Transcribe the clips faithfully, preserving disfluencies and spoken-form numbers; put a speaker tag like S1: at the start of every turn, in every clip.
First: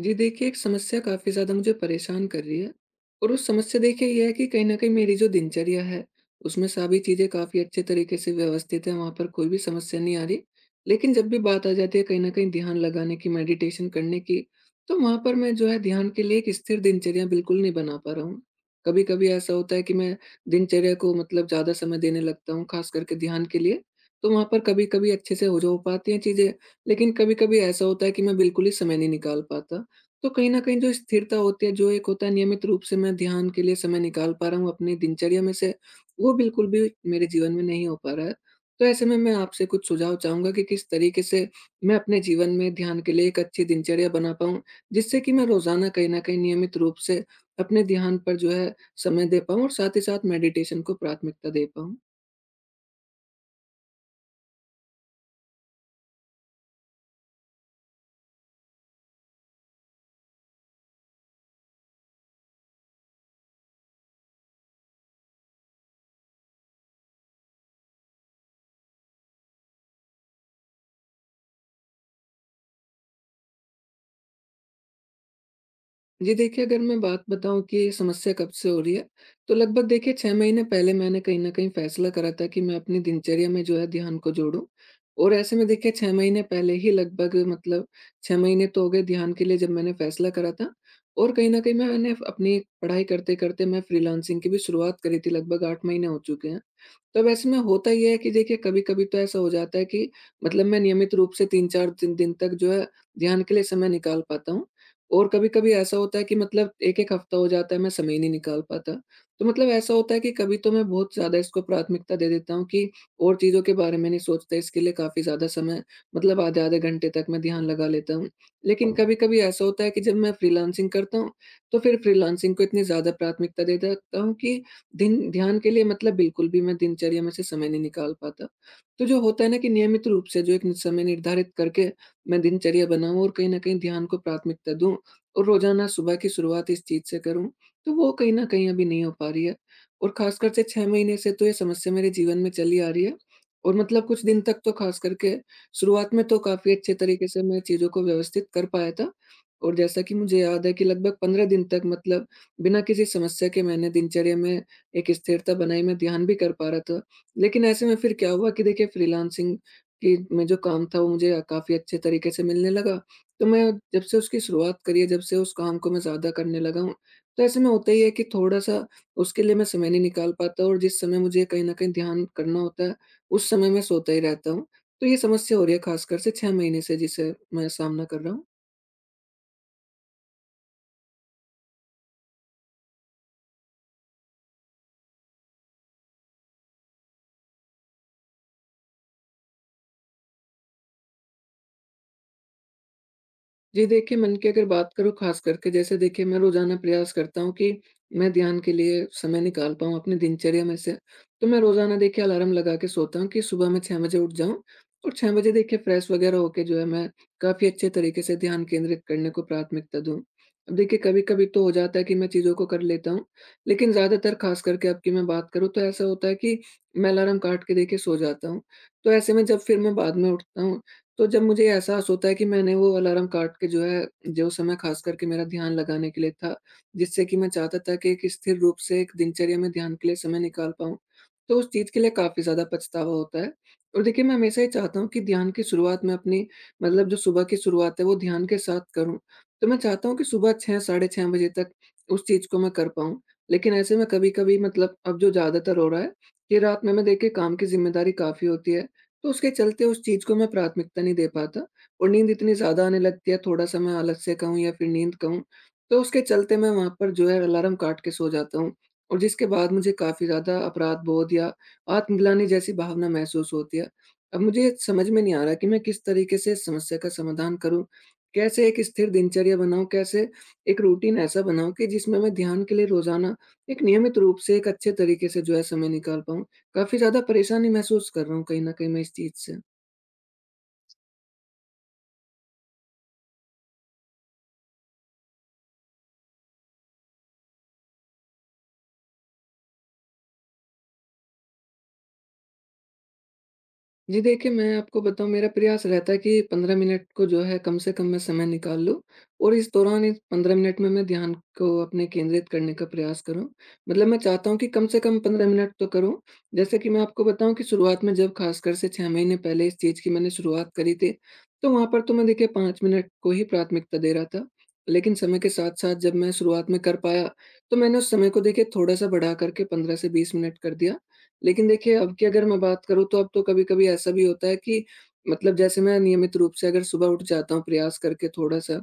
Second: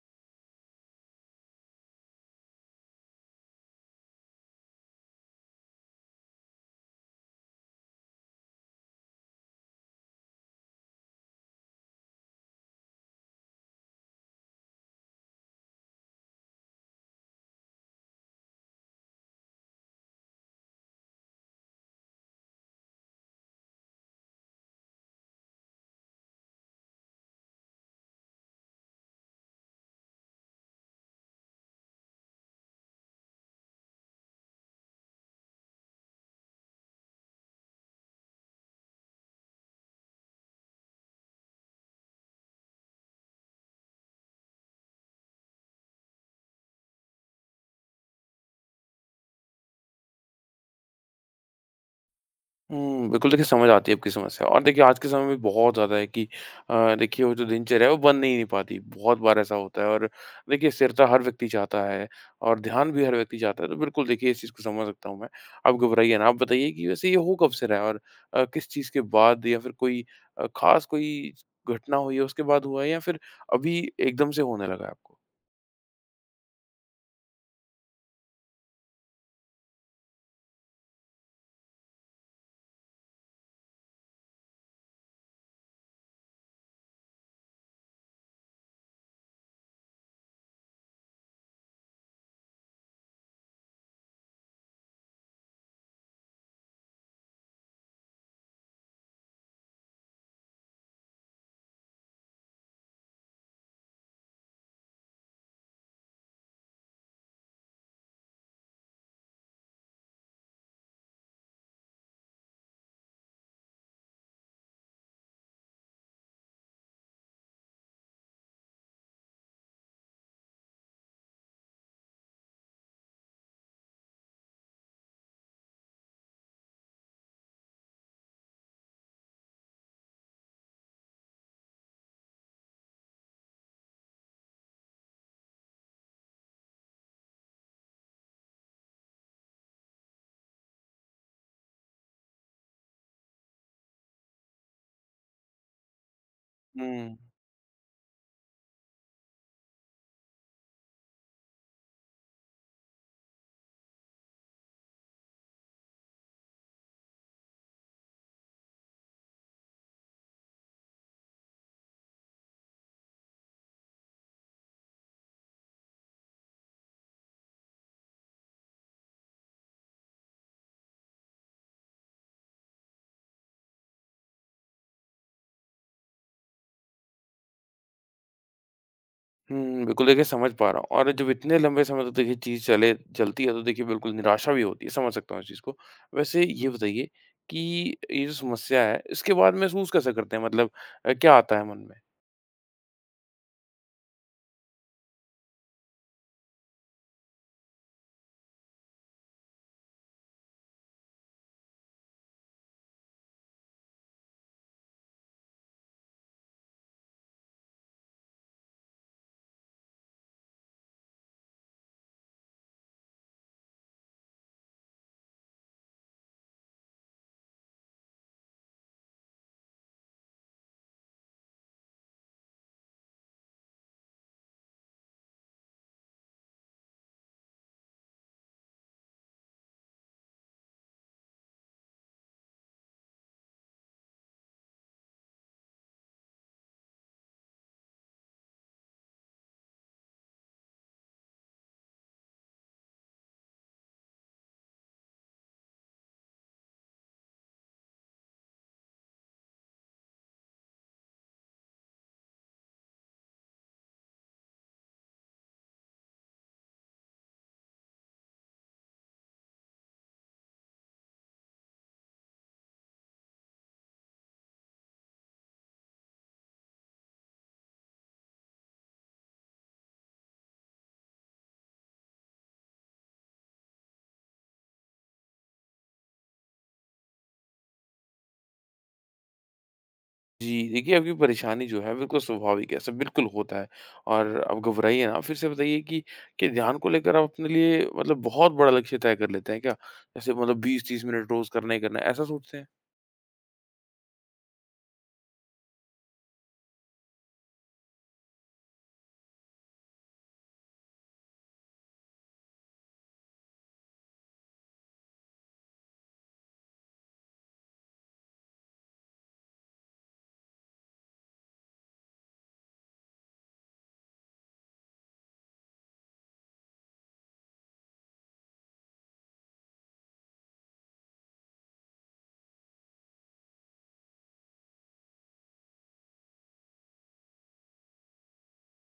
S1: जी देखिए, एक समस्या काफ़ी ज़्यादा मुझे परेशान कर रही है। और उस समस्या देखिए ये है कि कहीं न कहीं मेरी जो दिनचर्या है, उसमें सभी चीज़ें काफ़ी अच्छे तरीके से व्यवस्थित हैं, वहाँ पर कोई भी समस्या नहीं आ रही। लेकिन जब भी बात आ जाती है कहीं न कहीं ध्यान लगाने की, मेडिटेशन करने की, तो वहाँ पर मैं जो है ध्यान के लिए एक स्थिर दिनचर्या बिल्कुल नहीं बना पा रहा हूँ। कभी-कभी ऐसा होता है कि मैं दिनचर्या को मतलब ज़्यादा समय देने लगता हूँ, ख़ास करके ध्यान के लिए, तो वहाँ पर कभी-कभी अच्छे से हो जो हो पाती हैं चीज़ें, लेकिन कभी-कभी ऐसा होता है कि मैं बिल्कुल ही समय नहीं निकाल पाता। तो कहीं न कहीं जो स्थिरता होती है, जो एक होता है नियमित रूप से मैं ध्यान के लिए समय निकाल पा रहा हूँ अपनी दिनचर्या में से, वो बिल्कुल भी मेरे जीवन में नहीं हो पा रहा है। तो ऐसे में मैं आपसे कुछ सुझाव चाहूँगा कि किस तरीके से मैं अपने जीवन में ध्यान के लिए एक अच्छी दिनचर्या बना पाऊँ, जिससे कि मैं रोज़ाना कहीं न कहीं नियमित रूप से अपने ध्यान पर जो है समय दे पाऊँ और साथ ही साथ मेडिटेशन को प्राथमिकता दे पाऊँ?
S2: हुँ, बिल्कुल देखिए, समझ आती है आपकी समस्या। और देखिए, आज के समय में बहुत ज़्यादा है कि अ, देखिए वो जो दिनचर्या है वो बन ही नहीं पाती। बहुत बार ऐसा होता है। और देखिए, स्थिरता हर व्यक्ति चाहता है और ध्यान भी हर व्यक्ति चाहता है। तो बिल्कुल देखिए, इस चीज़ को समझ सकता हूँ मैं। आप घबराइए ना, आप बताइए कि वैसे ये हो कब से रहा है और अ, किस चीज़ के बाद, या फिर कोई अ, ख़ास कोई घटना हुई है उसके बाद हुआ है, या फिर अभी एकदम से होने लगा है आपको?
S1: जी देखिए, अगर मैं बात बताऊँ कि समस्या कब से हो रही है, तो लगभग देखिए छह महीने पहले मैंने कहीं न कहीं फ़ैसला करा था कि मैं अपनी दिनचर्या में जो है ध्यान को जोड़ूँ। और ऐसे में देखिए छह महीने पहले ही लगभग मतलब छह महीने तो हो गए ध्यान के लिए जब मैंने फ़ैसला करा था। और कहीं न कहीं मैंने अपनी पढ़ाई करते-करते मैं फ्रीलांसिंग की भी शुरुआत करी थी, लगभग आठ महीने हो चुके हैं। तब ऐसे में होता ये है कि देखिए कभी-कभी तो ऐसा हो जाता है कि मतलब मैं नियमित रूप से तीन चार दिन दिन तक जो है ध्यान के लिए समय निकाल पाता हूँ। और कभी-कभी ऐसा होता है कि मतलब एक एक हफ्ता हो जाता है, मैं समय ही नहीं निकाल पाता। तो मतलब ऐसा होता है कि कभी तो मैं बहुत ज़्यादा इसको प्राथमिकता दे देता हूँ कि और चीज़ों के बारे में नहीं सोचता, इसके लिए काफ़ी ज़्यादा समय मतलब आधे-आधे घंटे तक मैं ध्यान लगा लेता हूँ। लेकिन कभी-कभी ऐसा होता है कि जब मैं फ्रीलांसिंग करता हूँ, तो फिर फ्रीलांसिंग को इतनी ज़्यादा प्राथमिकता दे देता हूँ कि दिन ध्यान के लिए मतलब बिल्कुल भी मैं दिनचर्या में से समय नहीं निकाल पाता। तो जो होता है ना कि नियमित रूप से जो एक नि समय निर्धारित करके मैं दिनचर्या बनाऊँ और कहीं न कहीं ध्यान को प्राथमिकता दूँ और रोज़ाना सुबह की शुरुआत इस चीज़ से करूँ, तो वो कहीं न कहीं अभी नहीं हो पा रही है। और ख़ासकर से छह महीने से तो ये समस्या मेरे जीवन में चली आ रही है और मतलब कुछ दिन तक तो ख़ास करके शुरुआत में तो काफ़ी अच्छे
S2: हुँ।
S1: तरीके से मैं चीज़ों को व्यवस्थित कर पाया था। और जैसा कि मुझे याद है कि लगभग पंद्रह दिन तक मतलब बिना किसी समस्या के मैंने दिनचर्या में एक स्थिरता बनाई, मैं ध्यान भी कर पा रहा था। लेकिन ऐसे में फिर क्या हुआ कि देखिए फ्रीलांसिंग की में जो काम था वो मुझे काफ़ी अच्छे तरीके से मिलने लगा। तो मैं जब से उसकी शुरुआत करी है, जब से उस काम को मैं ज़्यादा करने लगा हूँ, तो ऐसे में होता ही है कि थोड़ा-सा उसके लिए मैं समय नहीं निकाल पाता और जिस समय मुझे कहीं न कहीं ध्यान करना होता है, उस समय मैं सोता ही रहता हूँ। तो ये समस्या हो रही है, खासकर से छह महीने से, जिसे मैं सामना कर रहा हूँ।
S2: हुँ, बिल्कुल देखिए, समझ पा रहा हूँ। और जब इतने लंबे समय तक देखिए चीज़ चले चलती है तो देखिए बिल्कुल निराशा भी होती है, समझ सकता हूँ इस चीज़ को। वैसे ये बताइए कि ये जो समस्या है इसके बाद महसूस कैसे करते हैं, मतलब अ, क्या आता है मन में?
S1: जी देखिए, मन की अगर बात करूँ, ख़ास करके जैसे देखिए मैं रोज़ाना प्रयास करता हूँ कि मैं ध्यान के लिए समय निकाल पाऊँ अपनी दिनचर्या में से। तो मैं रोज़ाना देखिए अलार्म लगा के सोता हूँ कि सुबह मैं छह बजे उठ जाऊँ और छह बजे देखिए फ्रेश वग़ैरह होके जो है मैं काफ़ी अच्छे तरीके से ध्यान केंद्रित करने को प्राथमिकता दूँ। अब देखिए कभी-कभी तो हो जाता है कि मैं चीज़ों को कर लेता हूँ, लेकिन ज़्यादातर ख़ास करके अब की मैं बात करूँ तो ऐसा होता है कि मैं अलार्म काट के देखिए सो जाता हूँ। तो ऐसे में जब फिर मैं बाद में उठता हूँ तो जब मुझे एहसास होता है कि मैंने वो अलार्म काट के जो है, जो समय खास करके मेरा ध्यान लगाने के लिए था, जिससे कि मैं चाहता था कि एक स्थिर रूप से एक दिनचर्या में ध्यान के लिए समय निकाल पाऊँ, तो उस चीज़ के लिए काफ़ी ज़्यादा पछतावा होता है। और देखिए, मैं हमेशा ये चाहता हूँ कि ध्यान की शुरुआत मैं अपनी मतलब जो सुबह की शुरुआत है, वो ध्यान के साथ करूँ। तो मैं चाहता हूँ कि सुबह छह साढ़े छह बजे तक उस चीज़ को मैं कर पाऊँ। लेकिन ऐसे में कभी-कभी मतलब अब जो ज़्यादातर हो रहा है कि रात में मैं देखिए काम की ज़िम्मेदारी काफ़ी होती है, तो उसके चलते उस चीज़ को मैं प्राथमिकता नहीं दे पाता और नींद इतनी ज़्यादा आने लगती है, थोड़ा-सा मैं आलस्य कहूँ या फिर नींद कहूँ, तो उसके चलते मैं वहाँ पर जो है अलार्म काट के सो जाता हूँ और जिसके बाद मुझे काफ़ी ज़्यादा अपराध-बोध या आत्मग्लानि जैसी भावना महसूस होती है। अब मुझे ये समझ में नहीं आ रहा कि मैं किस तरीके से इस समस्या का समाधान करूँ? कैसे एक स्थिर दिनचर्या बनाऊँ? कैसे एक रूटीन ऐसा बनाऊँ कि जिसमें मैं ध्यान के लिए रोज़ाना एक नियमित रूप से एक अच्छे तरीके से जो है समय निकाल पाऊँ? काफ़ी ज़्यादा परेशानी महसूस कर रहा हूँ, कहीं न कहीं मैं इस चीज़ से।
S2: जी, देखिए आपकी परेशानी जो है बिल्कुल स्वाभाविक है, ऐसा बिल्कुल होता है। और आप घबराइए ना। फिर से बताइए कि क्या ध्यान को लेकर आप अपने लिए मतलब बहुत बड़ा लक्ष्य तय कर लेते हैं क्या? जैसे मतलब बीस तीस मिनट रोज़ करना ही करना है, ऐसा सोचते हैं?
S1: जी देखिए, मैं आपको बताऊँ मेरा प्रयास रहता है कि पंद्रह मिनट को जो है कम से कम मैं समय निकाल लूँ और इस दौरान इस पंद्रह मिनट में मैं ध्यान को अपने केंद्रित करने का प्रयास करूँ। मतलब मैं चाहता हूँ कि कम से कम पंद्रह मिनट तो करूँ। जैसे कि मैं आपको बताऊँ कि शुरुआत में जब खासकर से छह महीने पहले इस चीज़ की मैंने शुरुआत करी थी, तो वहाँ पर तो मैं देखिए पाँच मिनट को ही प्राथमिकता दे रहा था। लेकिन समय के साथ-साथ जब मैं शुरुआत में कर पाया, तो मैंने उस समय को देखिए थोड़ा-सा बढ़ा कर के पंद्रह से बीस मिनट कर दिया। लेकिन देखिए, अब की अगर मैं बात करूँ तो अब तो कभी-कभी ऐसा भी होता है कि मतलब जैसे मैं नियमित रूप से अगर सुबह उठ जाता हूँ प्रयास करके थोड़ा-सा,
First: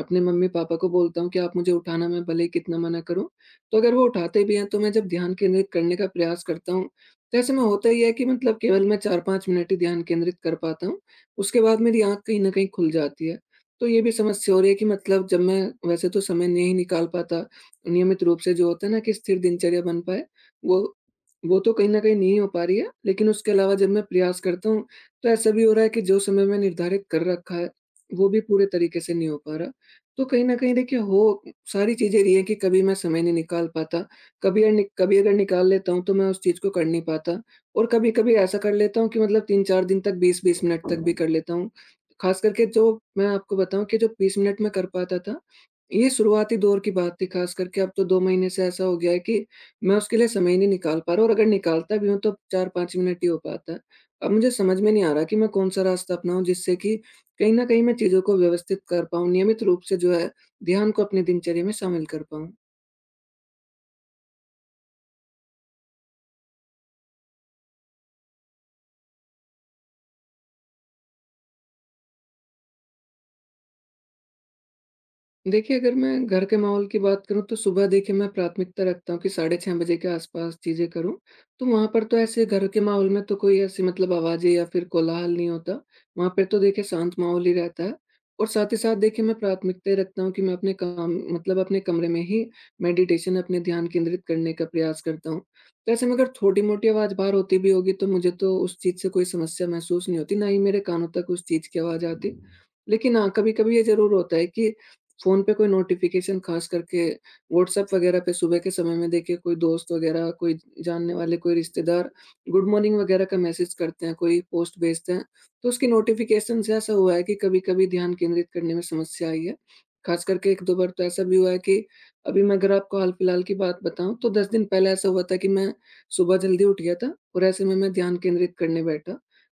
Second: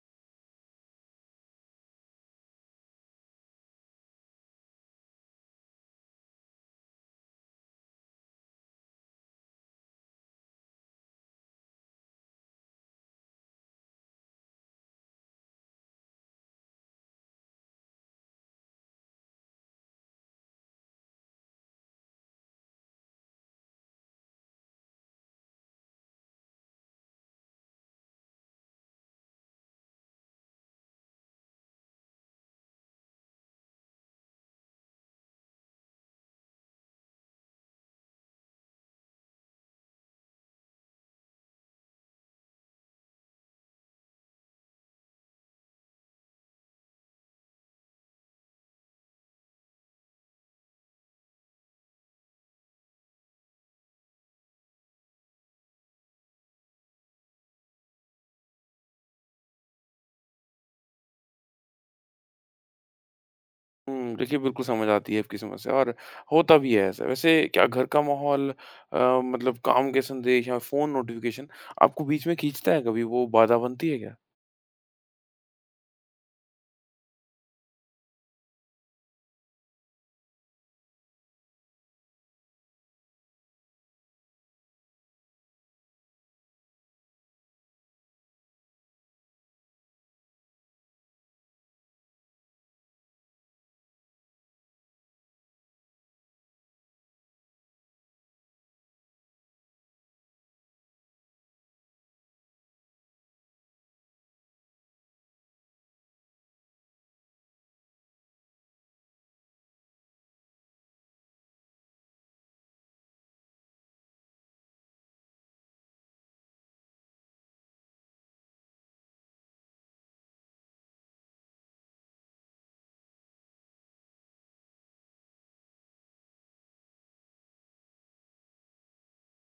S1: अपने मम्मी-पापा को बोलता हूँ कि आप मुझे उठाना, मैं भले ही कितना मना करूँ, तो अगर वो उठाते भी हैं तो मैं जब ध्यान केंद्रित करने का प्रयास करता हूँ, तो ऐसे में होता ही है कि मतलब केवल मैं चार पाँच मिनट ही ध्यान केंद्रित कर पाता हूँ, उसके बाद मेरी आँख कहीं न कहीं खुल जाती है। तो ये भी समस्या हो रही है कि मतलब जब मैं वैसे तो समय नहीं निकाल पाता, नियमित रूप से जो होता है ना कि स्थिर दिनचर्या बन पाए, वो वो तो कहीं न कहीं नहीं हो पा रही है, लेकिन उसके अलावा जब मैं प्रयास करता हूँ, तो ऐसा भी हो रहा है कि जो समय मैं निर्धारित कर रखा है, वो भी पूरे तरीके से नहीं हो पा रहा। तो कहीं न कहीं देखिए हो सारी चीज़ें रही हैं कि कभी मैं समय नहीं निकाल पाता, कभी अ, नि कभी अगर निकाल लेता हूँ, तो मैं उस चीज़ को कर नहीं पाता और कभी-कभी ऐसा कर लेता हूँ कि मतलब तीन चार दिन तक बीस बीस मिनट तक भी कर लेता हूँ। खास करके जो मैं आपको बताऊँ कि जो बीस मिनट मैं कर पाता था, ये शुरुआती दौर की बात थी। खास करके अब तो दो महीने से ऐसा हो गया है कि मैं उसके लिए समय ही नहीं निकाल पा रहा हूँ और अगर निकालता भी हूँ तो चार पाँच मिनट ही हो पाता है। अब मुझे समझ में नहीं आ रहा कि मैं कौन-सा रास्ता अपनाऊँ जिससे कि कहीं न कहीं मैं चीज़ों को व्यवस्थित कर पाऊँ, नियमित रूप से जो है ध्यान को अपनी दिनचर्या में शामिल कर पाऊँ।
S2: हुँ, देखिए बिल्कुल समझ आती है आपकी समस्या और होता भी है ऐसा। वैसे क्या घर का माहौल, अ, मतलब काम के संदेश या फ़ोन नोटिफ़िकेशन आपको बीच में खींचता है कभी? वो बाधा बनती है क्या?
S1: देखिए, अगर मैं घर के माहौल की बात करूँ तो सुबह देखिए मैं प्राथमिकता रखता हूँ कि साढ़े छह बजे के आस-पास चीज़ें करूँ। तो वहाँ पर तो ऐसे घर के माहौल में तो कोई ऐसी मतलब आवाज़ें या फिर कोलाहल नहीं होता। वहाँ पे तो देखिए शांत माहौल ही रहता है और साथ ही साथ देखिए मैं प्राथमिकताएँ रखता हूँ कि मैं अपने काम मतलब अपने कमरे में ही मेडिटेशन अपने ध्यान केंद्रित करने का प्रयास करता हूँ। तो ऐसे में अगर थोड़ी-मोटी आवाज़ बाहर होती भी होगी तो मुझे तो उस चीज़ से कोई समस्या महसूस नहीं होती, ना ही मेरे कानों तक उस चीज़ की आवाज़ आती। लेकिन हाँ, कभी-कभी ये ज़रूर होता है कि फ़ोन पे कोई नोटिफ़िकेशन ख़ास करके व्हाट्सएप वग़ैरह पे सुबह के समय में देखिए कोई दोस्त वग़ैरह, कोई जानने वाले, कोई रिश्तेदार गुड मॉर्निंग वग़ैरह का मैसेज करते हैं, कोई पोस्ट भेजते हैं। तो उसकी नोटिफ़िकेशन से ऐसा हुआ है कि कभी-कभी ध्यान केंद्रित करने में समस्या आई है। ख़ास करके एक दो बार तो ऐसा भी हुआ है कि अभी मैं अगर आपको हाल-फिलहाल की बात बताऊँ तो दस दिन पहले ऐसा हुआ था कि मैं सुबह जल्दी उठ गया था और ऐसे में मैं ध्यान केंद्रित करने बैठा।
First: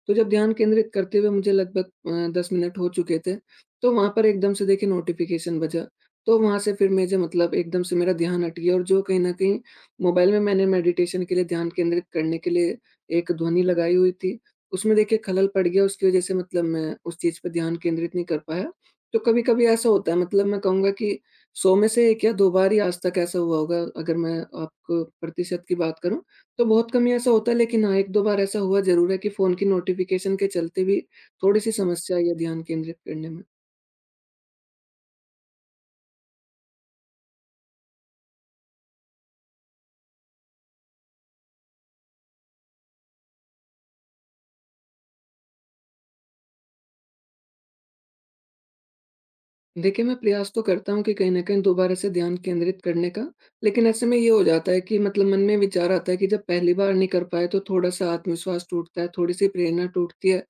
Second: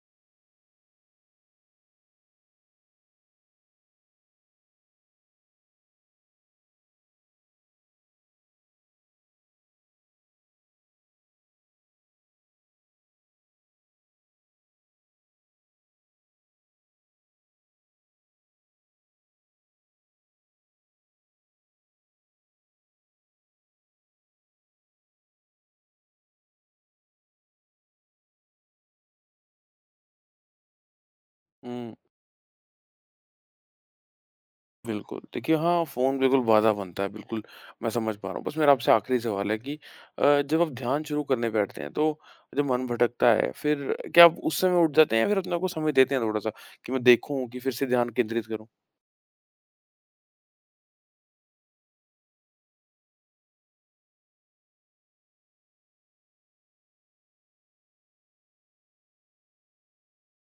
S1: तो जब ध्यान केंद्रित करते हुए मुझे लगभग अ, दस मिनट हो चुके थे, तो वहाँ पर एकदम से देखिए नोटिफ़िकेशन बजा, तो वहाँ से फिर मुझे मतलब एकदम से मेरा ध्यान हट गया और जो कहीं न कहीं मोबाइल में मैंने मेडिटेशन के लिए ध्यान केंद्रित करने के लिए एक ध्वनि लगाई हुई थी, उसमें देखिए खलल पड़ गया। उसकी वज़ह से मतलब मैं उस चीज़ पे ध्यान केंद्रित नहीं कर पाया। तो कभी-कभी ऐसा होता है, मतलब मैं कहूँगा कि सौ में से एक या दो बार ही आज तक ऐसा हुआ होगा अगर मैं आपको प्रतिशत की बात करूँ, तो बहुत कम ही ऐसा होता है लेकिन हाँ, एक दो बार ऐसा हुआ ज़रूर है कि फ़ोन की नोटिफ़िकेशन के चलते भी थोड़ी-सी
S2: हुँ,
S1: समस्या आई है ध्यान केंद्रित करने में।
S2: बिल्कुल। देखिए हाँ, फ़ोन बिल्कुल बाधा बनता है, बिल्कुल मैं समझ पा रहा हूँ। बस मेरा आपसे आखिरी सवाल है कि अ, जब आप ध्यान शुरू करने बैठते हैं तो जब मन भटकता है, फिर क्या आप उस समय उठ जाते हैं, या फिर अपने आप को समय देते हैं थोड़ा-सा कि मैं देखूँ कि फिर से ध्यान केंद्रित करूँ?
S1: देखिए, मैं प्रयास तो करता हूँ कि कहीं न कहीं दोबारा से ध्यान केंद्रित करने का, लेकिन ऐसे में ये हो जाता है कि मतलब मन में विचार आता है कि जब पहली बार नहीं कर पाए, तो थोड़ा-सा आत्मविश्वास टूटता है, थोड़ी-सी प्रेरणा टूटती है।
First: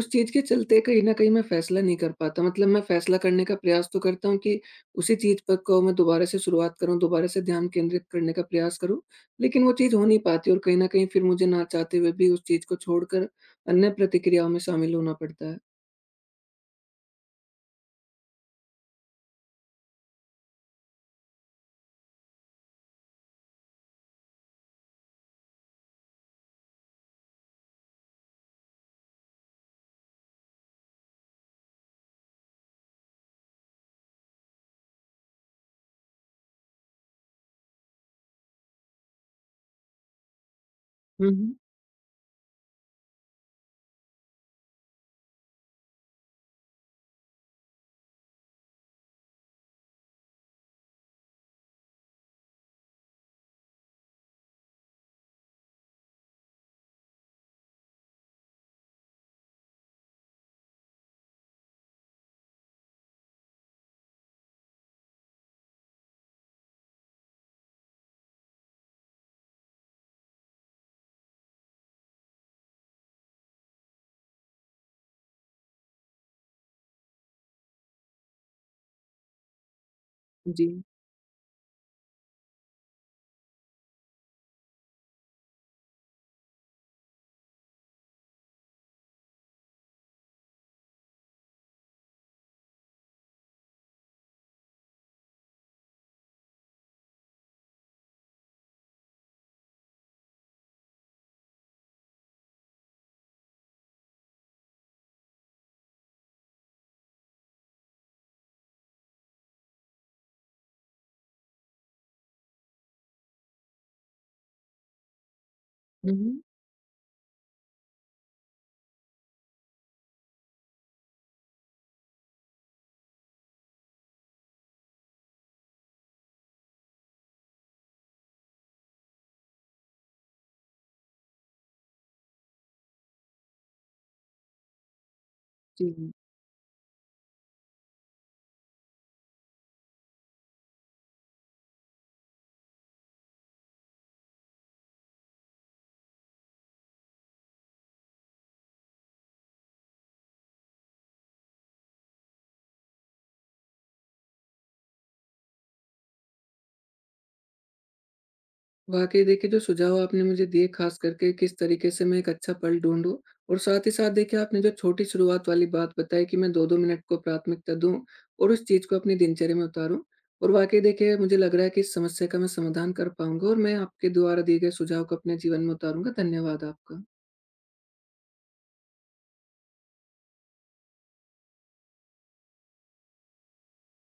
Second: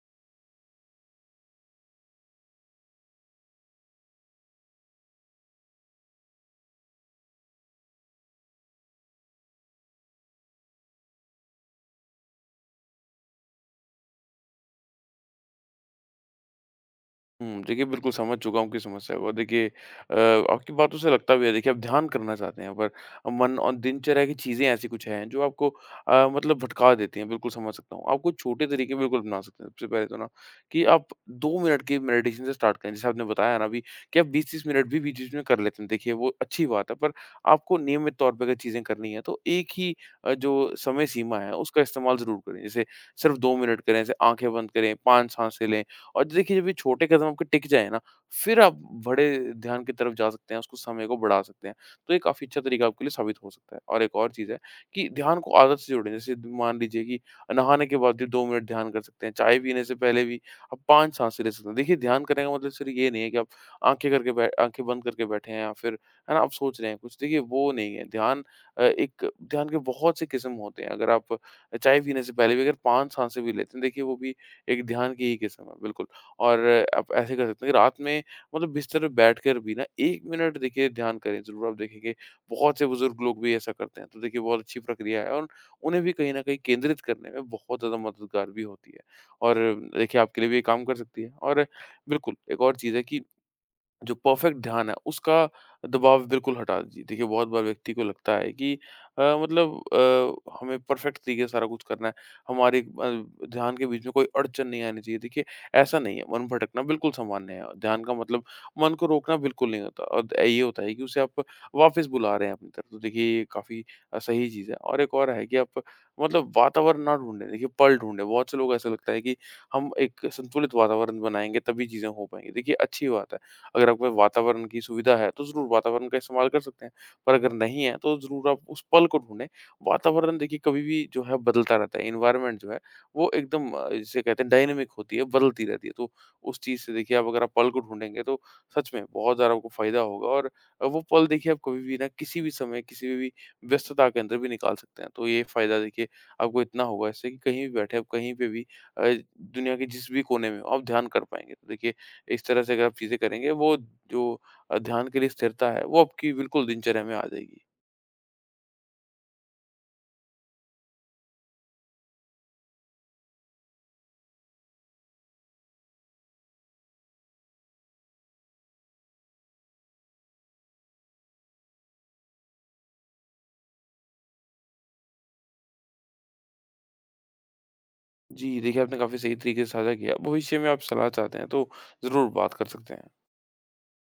S1: उस चीज़ के चलते कहीं न कहीं मैं फैसला नहीं कर पाता। मतलब मैं फैसला करने का प्रयास तो करता हूँ कि उसी चीज़ पर को मैं दोबारा से शुरुआत करूँ, दोबारा से ध्यान केंद्रित करने का प्रयास करूँ, लेकिन वो चीज़ हो नहीं पाती और कहीं न कहीं फिर मुझे ना चाहते हुए भी उस चीज़ को छोड़कर अन्य प्रतिक्रियाओं में शामिल होना पड़ता है।
S2: हुँ, देखिए बिल्कुल समझ चुका हूँ आपकी समस्या को। देखिए अ, आपकी बातों से लगता भी है, देखिए आप ध्यान करना चाहते हैं, पर मन और दिनचर्या की चीज़ें ऐसी कुछ हैं जो आपको अ, मतलब भटका देती हैं, बिल्कुल समझ सकता हूँ। आप कुछ छोटे तरीके बिल्कुल अपना सकते हैं। सबसे पहले तो ना कि आप दो मिनट की मेडिटेशन से स्टार्ट करें। जैसे आपने बताया ना अभी कि आप बीस तीस मिनट भी बीच-बीच में कर लेते हैं, देखिए वो अच्छी बात है, पर आपको नियमित तौर पे अगर चीज़ें करनी है तो एक ही अ, जो समय
S1: हुँ,
S2: सीमा है
S1: हुँ।
S2: उसका इस्तेमाल ज़रूर करें। जैसे सिर्फ दो मिनट करें, जैसे आँखें बंद करें, पाँच साँसें लें। और देखिए, जब ये छोटे कदम आपके टिक जाए ना, फिर आप बड़े ध्यान की तरफ जा सकते हैं, उसको समय को बढ़ा सकते हैं। तो ये काफ़ी अच्छा तरीका आपके लिए साबित हो सकता है। और एक और चीज़ है कि ध्यान को आदत से जोड़ें। जैसे मान लीजिए कि नहाने के बाद भी दो मिनट ध्यान कर सकते हैं, चाय पीने से पहले भी आप पाँच सांसें ले सकते हैं। देखिए, ध्यान करने का मतलब सिर्फ़ ये नहीं है कि आप आँखें करके बै आँखें बंद करके बैठे हैं, या फिर है ना, आप सोच रहे हैं कुछ। देखिए वो नहीं है, ध्यान अ, एक ध्यान के बहुत से किस्म होते हैं। अगर आप चाय पीने से पहले भी अगर पाँच सांसें भी लेते हैं, देखिए वो भी एक ध्यान की ही किस्म है। बिल्कुल। और आप ऐसे कर सकते हैं कि रात में मतलब बिस्तर पे बैठकर भी ना एक मिनट
S1: जी।
S2: देखिए ध्यान करें। ज़रूर आप देखेंगे बहुत से बुज़ुर्ग लोग भी ऐसा करते हैं। तो देखिए बहुत अच्छी प्रक्रिया है और उन्हें भी कहीं न कहीं केंद्रित करने में बहुत ज़्यादा मददगार भी होती है। और देखिए आपके लिए भी ये काम कर सकती है। और बिल्कुल एक और चीज़ है कि जो परफेक्ट ध्यान है, उसका दबाव बिल्कुल हटा दीजिए। देखिए, बहुत बार व्यक्ति को लगता है कि अ, मतलब अ, हमें परफेक्ट तरीके से सारा कुछ करना है, हमारे अ, ध्यान के बीच में कोई अड़चन नहीं आनी चाहिए। देखिए, ऐसा नहीं है, मन भटकना बिल्कुल सामान्य है। ध्यान का मतलब मन को रोकना बिल्कुल नहीं होता, और द ये होता है कि उसे आप वापस बुला रहे हैं अपनी तरफ। तो देखिए, ये काफ़ी अ, सही चीज़ है। और एक और है कि आप
S1: हुँ, हुँ।
S2: मतलब वातावरण ना ढूँढें, देखिए पल ढूँढें। बहुत से लोगों को ऐसा लगता है कि हम एक संतुलित वातावरण बनाएँगे, तभी चीज़ें हो पाएँगी। देखिए, अच्छी बात है। अगर आपके पास वातावरण की सुविधा है, तो ज़रूर वातावरण का इस्तेमाल कर सकते हैं। पर अगर नहीं है, तो ज़रूर आप उस पल को ढूँढें। वातावरण देखिए कभी भी जो है बदलता रहता है, एनवायरनमेंट जो है वो एकदम अ, जिसे कहते हैं डायनामिक होती है, बदलती रहती है। तो
S1: जी।
S2: उस चीज़ से देखिए आप, अगर आप पल को ढूँढेंगे तो सच में बहुत ज़्यादा आपको फ़ायदा होगा। और अ, वो पल देखिए आप कभी भी ना किसी भी समय, किसी भी व्यस्तता के अंदर भी निकाल सकते हैं। तो ये फ़ायदा देखिए आपको इतना होगा इससे कि कहीं भी बैठे आप, कहीं पे भी अ, दुनिया के जिस भी कोने में हो, आप ध्यान कर पाएँगे। तो देखिए इस तरह से अगर आप चीज़ें करेंगे, वो जो अ, ध्यान के लिए स्थिरता है, वो आपकी बिल्कुल दिनचर्या में आ जाएगी।
S1: वाकई देखिए जो सुझाव आपने मुझे दिए, खास करके किस तरीके से मैं एक अच्छा पल ढूंढूं और साथ ही साथ देखिए आपने जो छोटी शुरुआत वाली बात बताई कि मैं दो दो मिनट को प्राथमिकता दूं और उस चीज को अपनी दिनचर्या में उतारूं, और वाकई देखिए मुझे लग रहा है कि इस समस्या का मैं समाधान कर पाऊंगा और मैं आपके द्वारा दिए गए सुझाव को अपने जीवन में उतारूंगा। धन्यवाद आपका।
S2: जी, देखिए आपने काफ़ी सही तरीके से साझा किया। भविष्य में आप सलाह चाहते हैं, तो ज़रूर बात कर सकते हैं।